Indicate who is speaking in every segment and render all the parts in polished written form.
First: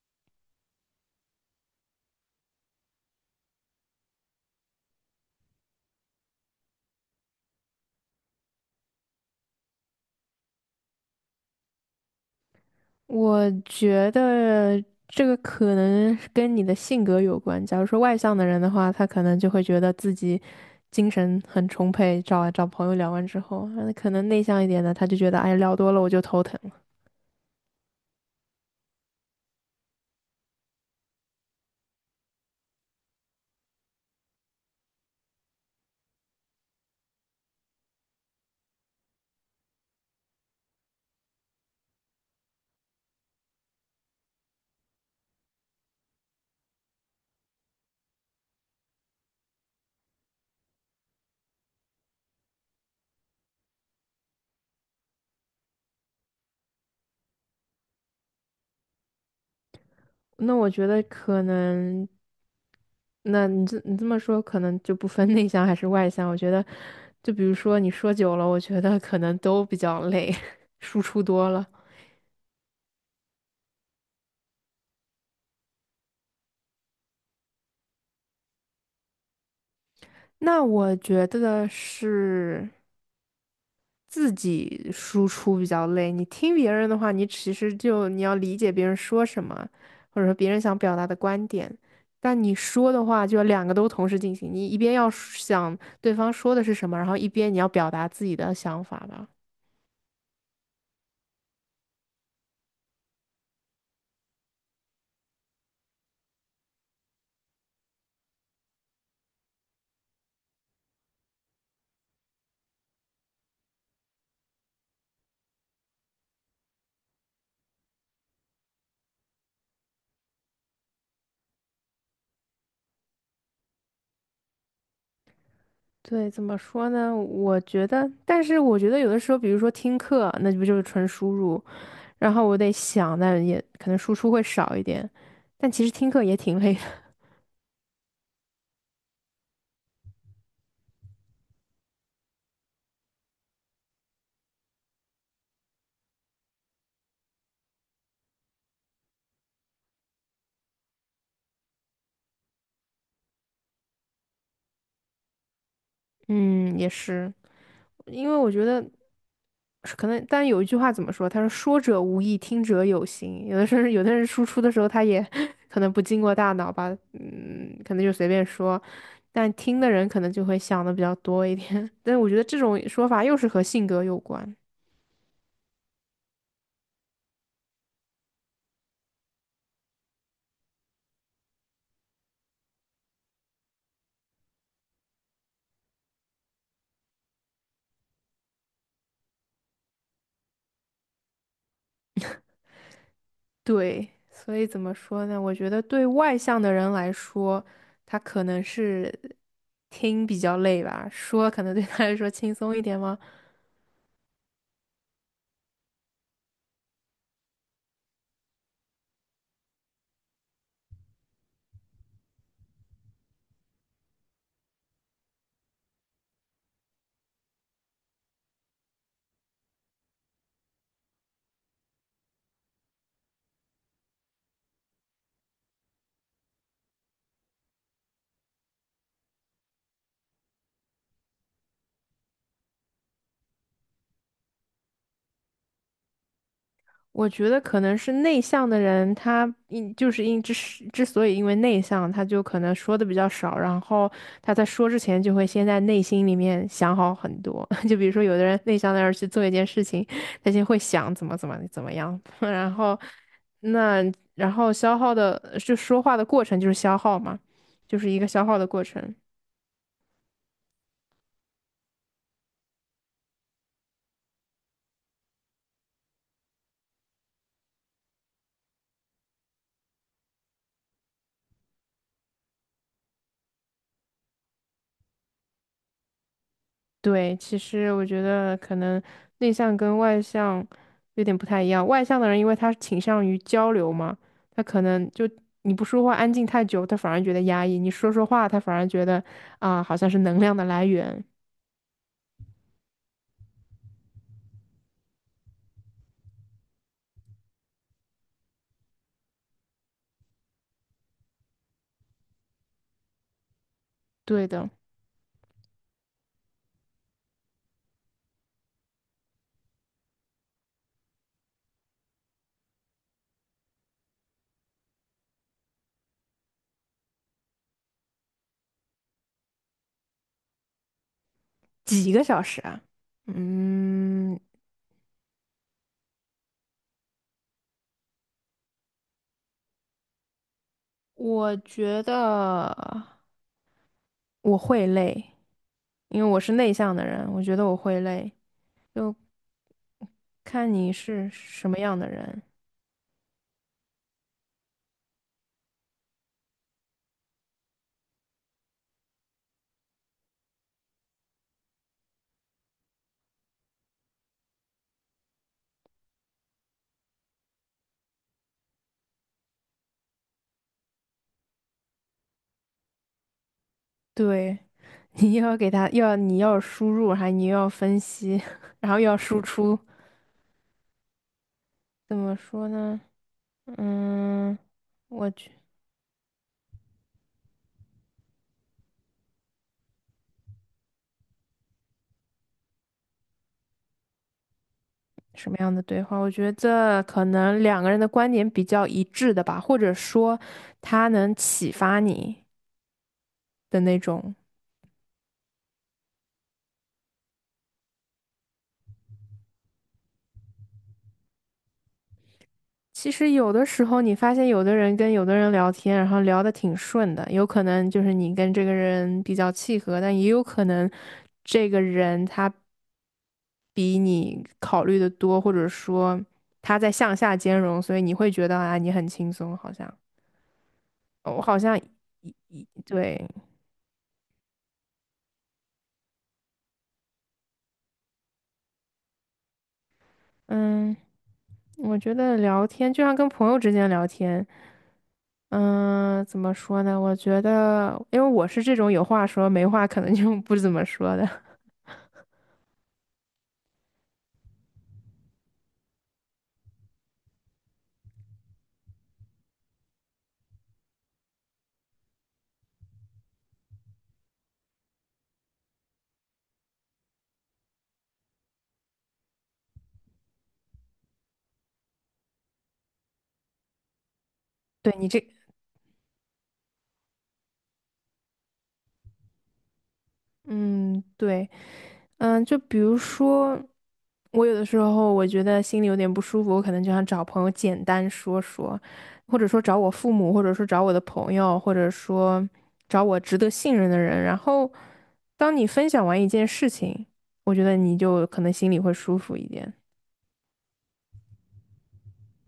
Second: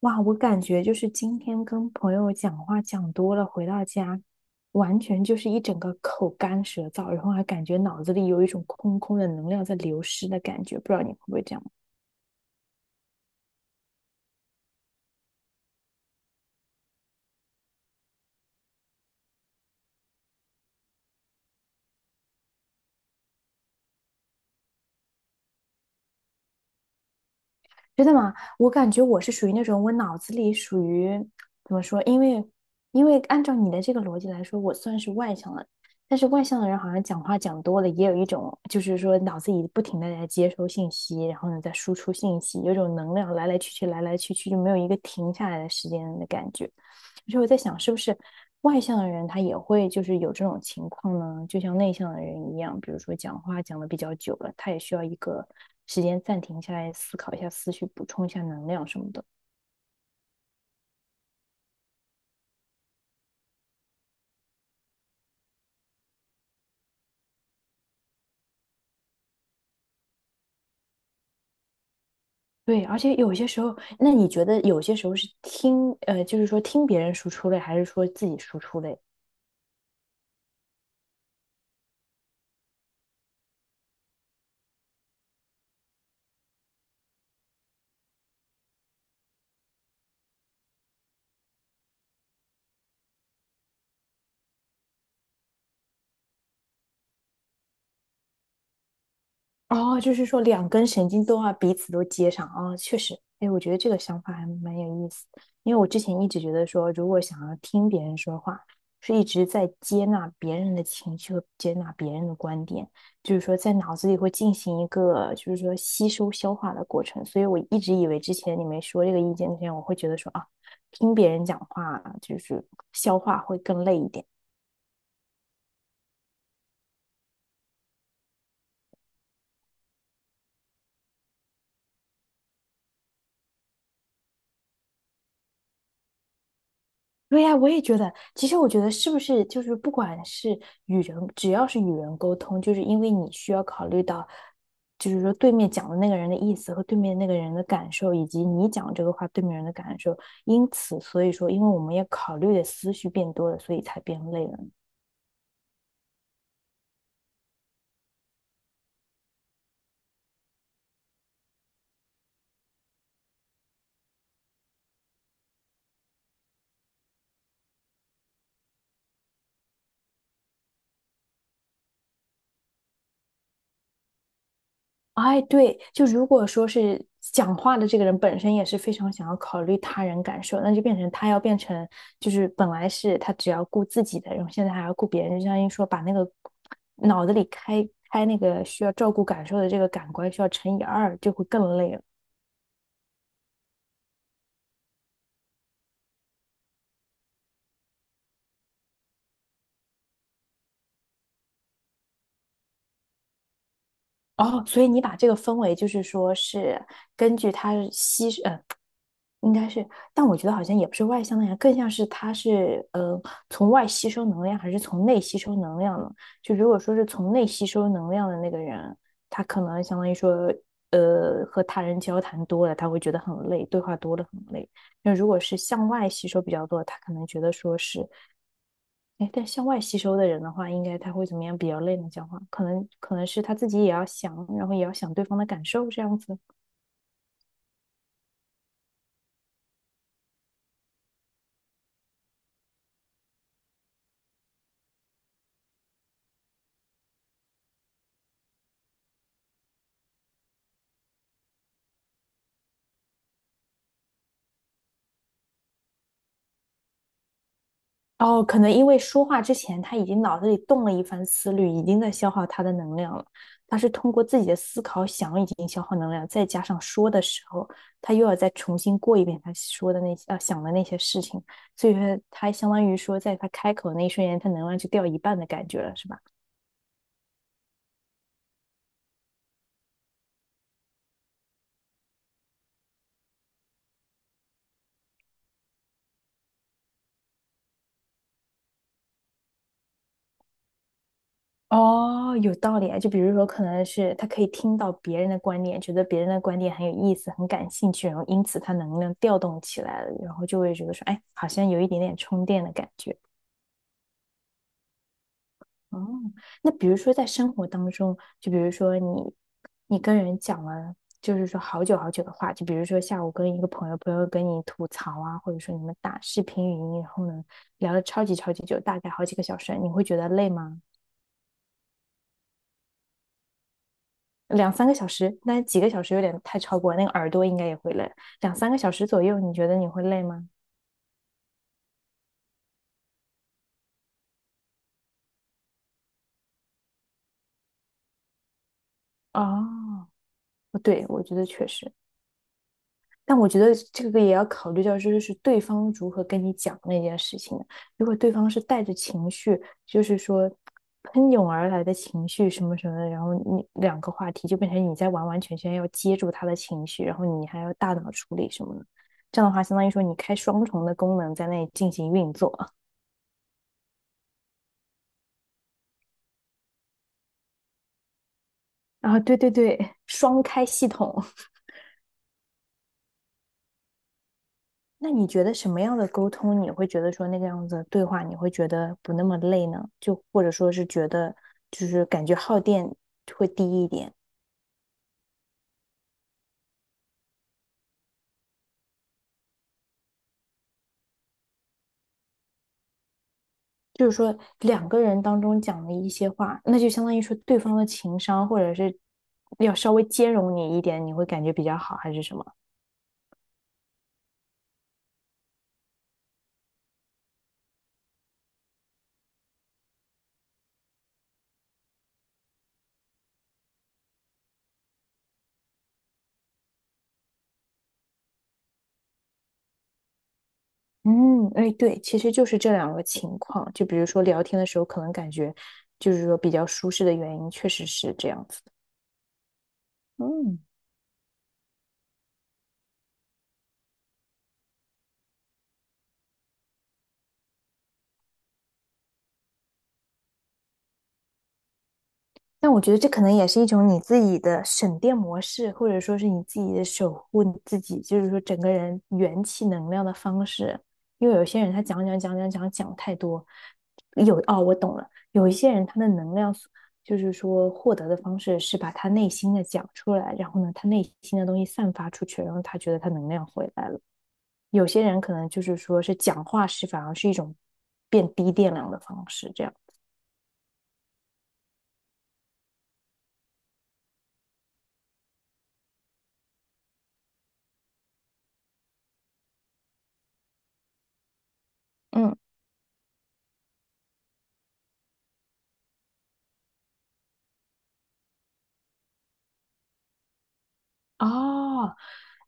Speaker 1: 哇，我感觉就是今天跟朋友讲话讲多了，回到家完全就是一整个口干舌燥，然后还感觉脑子里有一种空空的能量在流失的感觉，不知道你会不会这样？
Speaker 2: 我觉得这个可能是跟你的性格有关。假如说外向的人的话，他可能就会觉得自己精神很充沛，找啊找朋友聊完之后，那可能内向一点的，他就觉得哎聊多了我就头疼了。
Speaker 1: 真的吗？我感觉我是属于那种，我脑子里属于怎么说？因为按照你的这个逻辑来说，我算是外向的，但是外向的人好像讲话讲多了，也有一种就是说脑子里不停的在接收信息，然后呢在输出信息，有一种能量来来去去，来来去去，就没有一个停下来的时间的感觉。所以我在想，是不是外向的人他也会就是有这种情况呢？就像内向的人一样，比如说讲话讲的比较久了，他也需要一个时间暂停下来，思考一下思绪，补充一下能量什么的。
Speaker 2: 那我觉得可能，那你这么说，可能就不分 内向还是外向。我觉得，就比如说你说久了，我觉得可能都比较累，输出多了。
Speaker 1: 对，而且有些时候，那你觉得有些时候是听，就是说听别人输出类，还是说自己输出类？
Speaker 2: 那我觉得是。自己输出比较累，你听别人的话，你其实要理解别人说什么，或者说别人想表达的观点。但你说的话就要两个都同时进行，你一边要想对方说的是什么，然后一边你要表达自己的想法吧。
Speaker 1: 哦，就是说两根神经都要彼此都接上啊，哦确实，哎，我觉得这个想法还蛮有意思，因为我之前一直觉得说，如果想要听别人说话，是一直在接纳别人的情绪和接纳别人的观点，就是说在脑子里会进行一个就是说吸收消化的过程，所以我一直以为之前你没说这个意见之前，我会觉得说啊，听别人讲话就是消化会更累一点。
Speaker 2: 对，怎么说呢？我觉得，但是我觉得有的时候，比如说听课，那不就是纯输入，然后我得想，但也可能输出会少一点，但其实听课也挺累的。
Speaker 1: 对呀，我也觉得。其实我觉得，是不是就是不管是与人，只要是与人沟通，就是因为你需要考虑到，就是说对面讲的那个人的意思和对面那个人的感受，以及你讲这个话对面人的感受。因此，所以说，因为我们要考虑的思绪变多了，所以才变累了。
Speaker 2: 嗯，也是，因为我觉得。是可能，但有一句话怎么说？他说“说者无意，听者有心”。有的时候，有的人输出的时候，他也 可能不经过大脑吧，嗯，可能就随便说。但听的人可能就会想的比较多一点。但我觉得这种说法又是和性格有关。
Speaker 1: 哎，对，就如果说是讲话的这个人本身也是非常想要考虑他人感受，那就变成他要变成就是本来是他只要顾自己的，然后现在还要顾别人，就相当于说把那个脑子里开开那个需要照顾感受的这个感官需要乘以二，就会更累了。
Speaker 2: 对，所以怎么说呢？我觉得对外向的人来说，他可能是听比较累吧，说可能对他来说轻松一点吗？
Speaker 1: 哦，所以你把这个分为就是说是根据他吸，应该是，但我觉得好像也不是外向的样，更像是他是从外吸收能量，还是从内吸收能量呢？就如果说是从内吸收能量的那个人，他可能相当于说，和他人交谈多了，他会觉得很累，对话多了很累。那如果是向外吸收比较多，他可能觉得说是，哎，但向外吸收的人的话，应该他会怎么样比较累呢？讲话可能是他自己也要想，然后也要想对方的感受这样子。
Speaker 2: 我觉得可能是内向的人，他因就是因之是之所以因为内向，他就可能说的比较少，然后他在说之前就会先在内心里面想好很多。就比如说有的人内向的人去做一件事情，他先会想怎么样，然后那然后消耗的就说话的过程就是消耗嘛，就是一个
Speaker 1: 哦，
Speaker 2: 消耗
Speaker 1: 可
Speaker 2: 的
Speaker 1: 能
Speaker 2: 过
Speaker 1: 因为
Speaker 2: 程。
Speaker 1: 说话之前他已经脑子里动了一番思虑，已经在消耗他的能量了。他是通过自己的思考想已经消耗能量，再加上说的时候，他又要再重新过一遍他说的那些想的那些事情，所以说他相当于说，在他开口那一瞬间，他能量就掉一半的感觉了，是吧？
Speaker 2: 对，其实我觉得可能内向跟外向有点不太一样。外向的人，因为他倾向于交流嘛，他可能就你不说话安静太久，他反而觉得压抑；你说话，他反而觉得啊，好像是能量的来源。
Speaker 1: 哦，有道理啊。就比如说，可能是他可以听到别人的观点，觉得别人的观点很有意思、很感兴趣，然后因此他能量调动起来了，然后就会觉得说，哎，好像有一点点充电的感觉。
Speaker 2: 对的，
Speaker 1: 哦，那比如说在生活当中，就比如说你，你跟人讲了，就是说好久好久的话，就比如说下午跟一个朋友，朋友跟你吐槽啊，或者说你们打视频语音，然后呢聊了超级超级久，大概好几个小时，你会觉得累吗？
Speaker 2: 几个小时啊？嗯，
Speaker 1: 两三个小时，那几个小时有点太超过了，那个耳朵应该也会累。两三个小时左右，你觉得你会累吗？
Speaker 2: 我觉得我会累，因为我是内向的人，我觉得我会累，就
Speaker 1: 哦，
Speaker 2: 看你
Speaker 1: 对，我
Speaker 2: 是
Speaker 1: 觉得确
Speaker 2: 什么
Speaker 1: 实。
Speaker 2: 样的人。
Speaker 1: 但我觉得这个也要考虑到，就是对方如何跟你讲那件事情的。如果对方是带着情绪，就是说喷涌而来的情绪什么什么的，然后你两个话题就变成你在完完全全要接住他的情绪，然后你还要大脑处理什么的。这样的话，相当于说你开双重的功能在那里进行运作。
Speaker 2: 对，你又要给他又要你要输入，还你又要分析，然后又要
Speaker 1: 啊，对
Speaker 2: 输
Speaker 1: 对
Speaker 2: 出，
Speaker 1: 对，双开系统。
Speaker 2: 怎么说呢？嗯，
Speaker 1: 那你
Speaker 2: 我
Speaker 1: 觉
Speaker 2: 去
Speaker 1: 得什么样的沟通你会觉得说那个样子的对话你会觉得不那么累呢？就或者说是觉得就是感觉耗电会低一点，
Speaker 2: 什么样的对话？我觉得可能两个人的观点比较一致的吧，或者说他能启发你的那
Speaker 1: 就是
Speaker 2: 种。
Speaker 1: 说两个人当中讲的一些话，那就相当于说对方的情商或者是要稍微兼容你一点，你会感觉比较好还是什么？
Speaker 2: 其实有的时候，你发现有的人跟有的人聊天，然后聊得挺顺的，有可能就是你跟这个人比较契合，但也有可能这个人他比你考虑的多，或者说他在向下兼容，所以你会觉得啊，你很轻松，好像哦我
Speaker 1: 嗯，
Speaker 2: 好
Speaker 1: 哎，
Speaker 2: 像
Speaker 1: 对，其实
Speaker 2: 一
Speaker 1: 就是
Speaker 2: 一
Speaker 1: 这两个
Speaker 2: 对，
Speaker 1: 情况，就比如说聊天的时候可能感觉就是说比较舒适的原因，确实是这样子的嗯，
Speaker 2: 嗯，我觉得聊天就像跟朋友之间聊天，嗯，怎么说呢？我觉得，因为我是这种有话说没话可能就不怎么说的。
Speaker 1: 但我觉得这可能也是一种你自己的省电模式，或者说是你自己的守护你自己，就是说整个人元气能量的方式。因为有些人他讲讲讲讲讲讲太多，哦，我懂了，有一些人他的能量就是说获得的方式是把他内心的讲出来，然后呢，他内心的东西散发出去，然后他觉得他能量回来了。有
Speaker 2: 对
Speaker 1: 些
Speaker 2: 你
Speaker 1: 人
Speaker 2: 这
Speaker 1: 可能就是说是讲话是反而是一种变低电量的方式，这样，
Speaker 2: 嗯，对，嗯，就比如说，我有的时候我觉得心里有点不舒服，我可能就想找朋友简单说说，或者说找我父母，或者说找我的朋友，或者
Speaker 1: 嗯。
Speaker 2: 说找我值得信任的人。然后，当你分享完一件事情，我觉得你就可能心里会舒服一点。
Speaker 1: 哦，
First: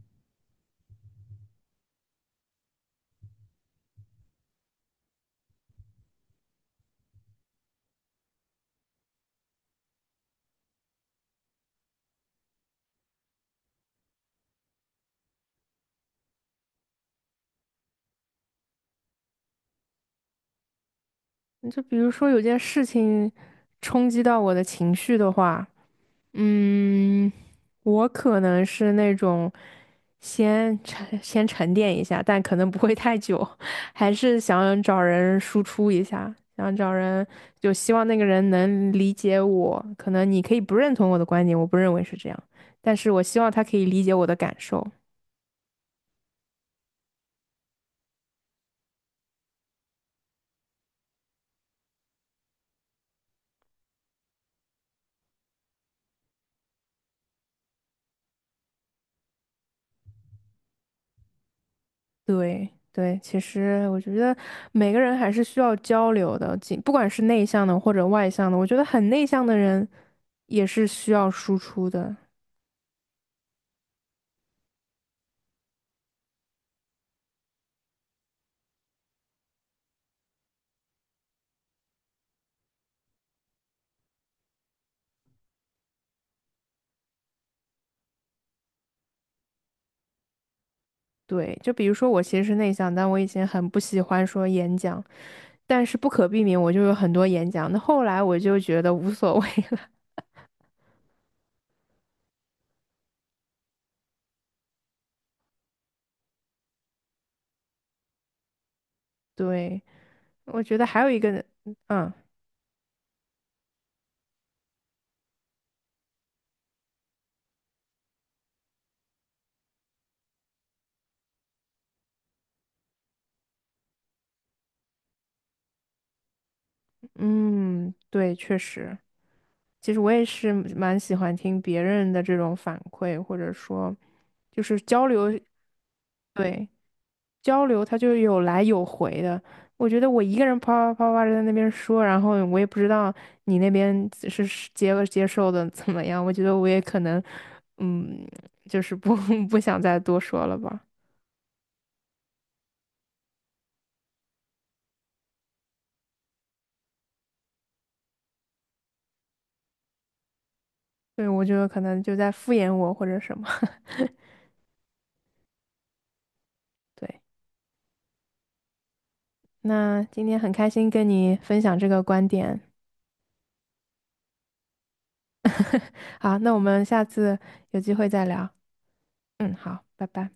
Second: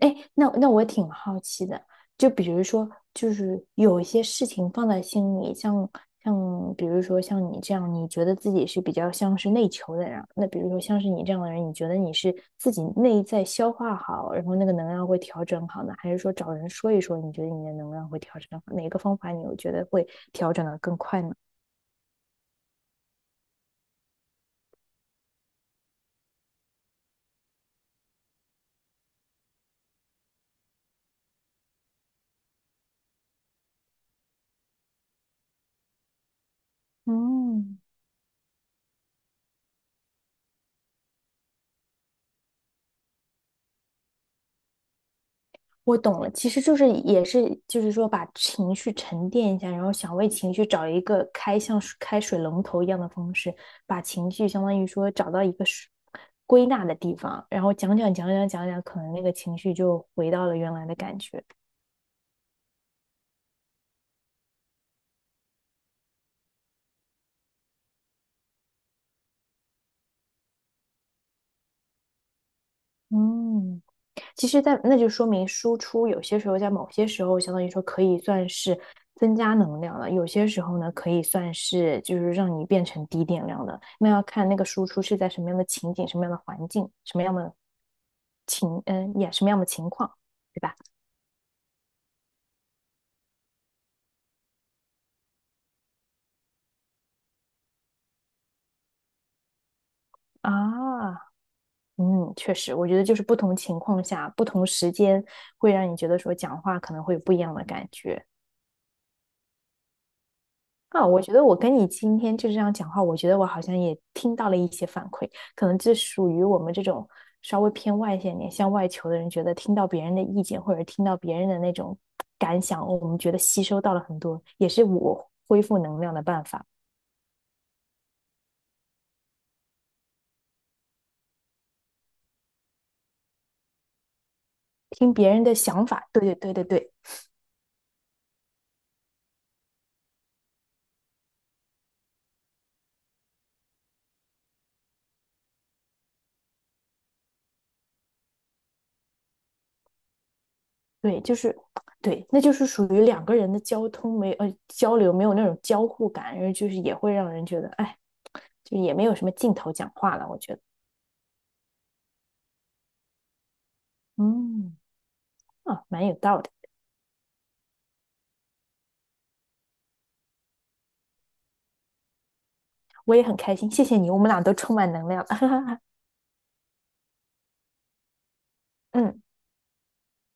Speaker 1: 哎，那我挺好奇的，就比如说，就是有一些事情放在心里，像比如说像你这样，你觉得自己是比较像是内求的人，那比如说像是你这样的人，你觉得你是自己内在消化好，然后那个能量会调整好呢，还是说找人说一说，你觉得你的能量会调整好？哪个方法你有觉得会调整的更快呢？
Speaker 2: 就比如说有件事情冲击到我的情绪的话。嗯，我可能是那种先沉 先沉淀一下，但可能不会太久，还是想找人输出一下，想找人，就
Speaker 1: 嗯。
Speaker 2: 希望那个人能理解我。可能你可以不认同我的观点，我不认为是这样，但是我希望他可以理解我的感受。
Speaker 1: 我懂了，其实就是也是就是说把情绪沉淀一下，然后想为情绪找一个开像是开水龙头一样的方式，把情绪相当于说找到一个水归纳的地方，然后讲讲讲讲讲讲，可能那个情绪就回到了原来的感觉。
Speaker 2: 对对，其实我觉得每个人还是需要交流的，仅不管是内向的或者外向的，我觉得很内向的人也是需要输出的。
Speaker 1: 嗯，其实在，那就说明输出有些时候在某些时候，相当于说可以算是增加能量了；有些时候呢，可以算是就是让你变成低电量的。那要看那个输出是在什么样的情景、什么样的环境、什么样的情，嗯，也什么样的情况，对吧？
Speaker 2: 对，就比如说我其实是内向，但我以前很不喜欢说演讲，但是不可避免我就有很多演讲。那后来我就觉得无所谓了。
Speaker 1: 啊，嗯，确实，我觉得就是不同情况下、不同时间，会让你觉得说讲话可能会有不一样的感觉。
Speaker 2: 对，我觉得还
Speaker 1: 啊，
Speaker 2: 有一
Speaker 1: 我觉
Speaker 2: 个，
Speaker 1: 得我跟你
Speaker 2: 嗯
Speaker 1: 今天就这样讲话，我觉得我好像也听到了一些反馈，可能这属于我们这种稍微偏外向一点、向外求的人，觉得听到别人的意见或者听到别人的那种感想，我们觉得吸收到了很多，也是我恢复能量的办法。
Speaker 2: 嗯，对，确实，其实我也是蛮喜欢听别人的这种反馈，或者说就是交
Speaker 1: 听别
Speaker 2: 流。
Speaker 1: 人的想法，对对对对
Speaker 2: 对，
Speaker 1: 对
Speaker 2: 交流，它就有来有回的。我觉得我一个人啪啪啪啪地在那边说，然后我也不知道你那边是接受的怎么样。我觉得我也可能，嗯，就是不 不想再多说了吧。
Speaker 1: 对，就是对，那就是属于两个人的交流没有那种交互感，然后就是也会让人觉得，哎，就也没有什么劲头讲话了，我觉得，
Speaker 2: 对，我觉得可能就在敷衍我或者什么。
Speaker 1: 嗯，啊，蛮有道理。
Speaker 2: 对，那今天很开心跟你分享这个观点。
Speaker 1: 我也很开心，谢谢你，我们俩都充满能量。
Speaker 2: 好，那我们下次有机会再聊。
Speaker 1: 嗯，
Speaker 2: 嗯，好，拜拜。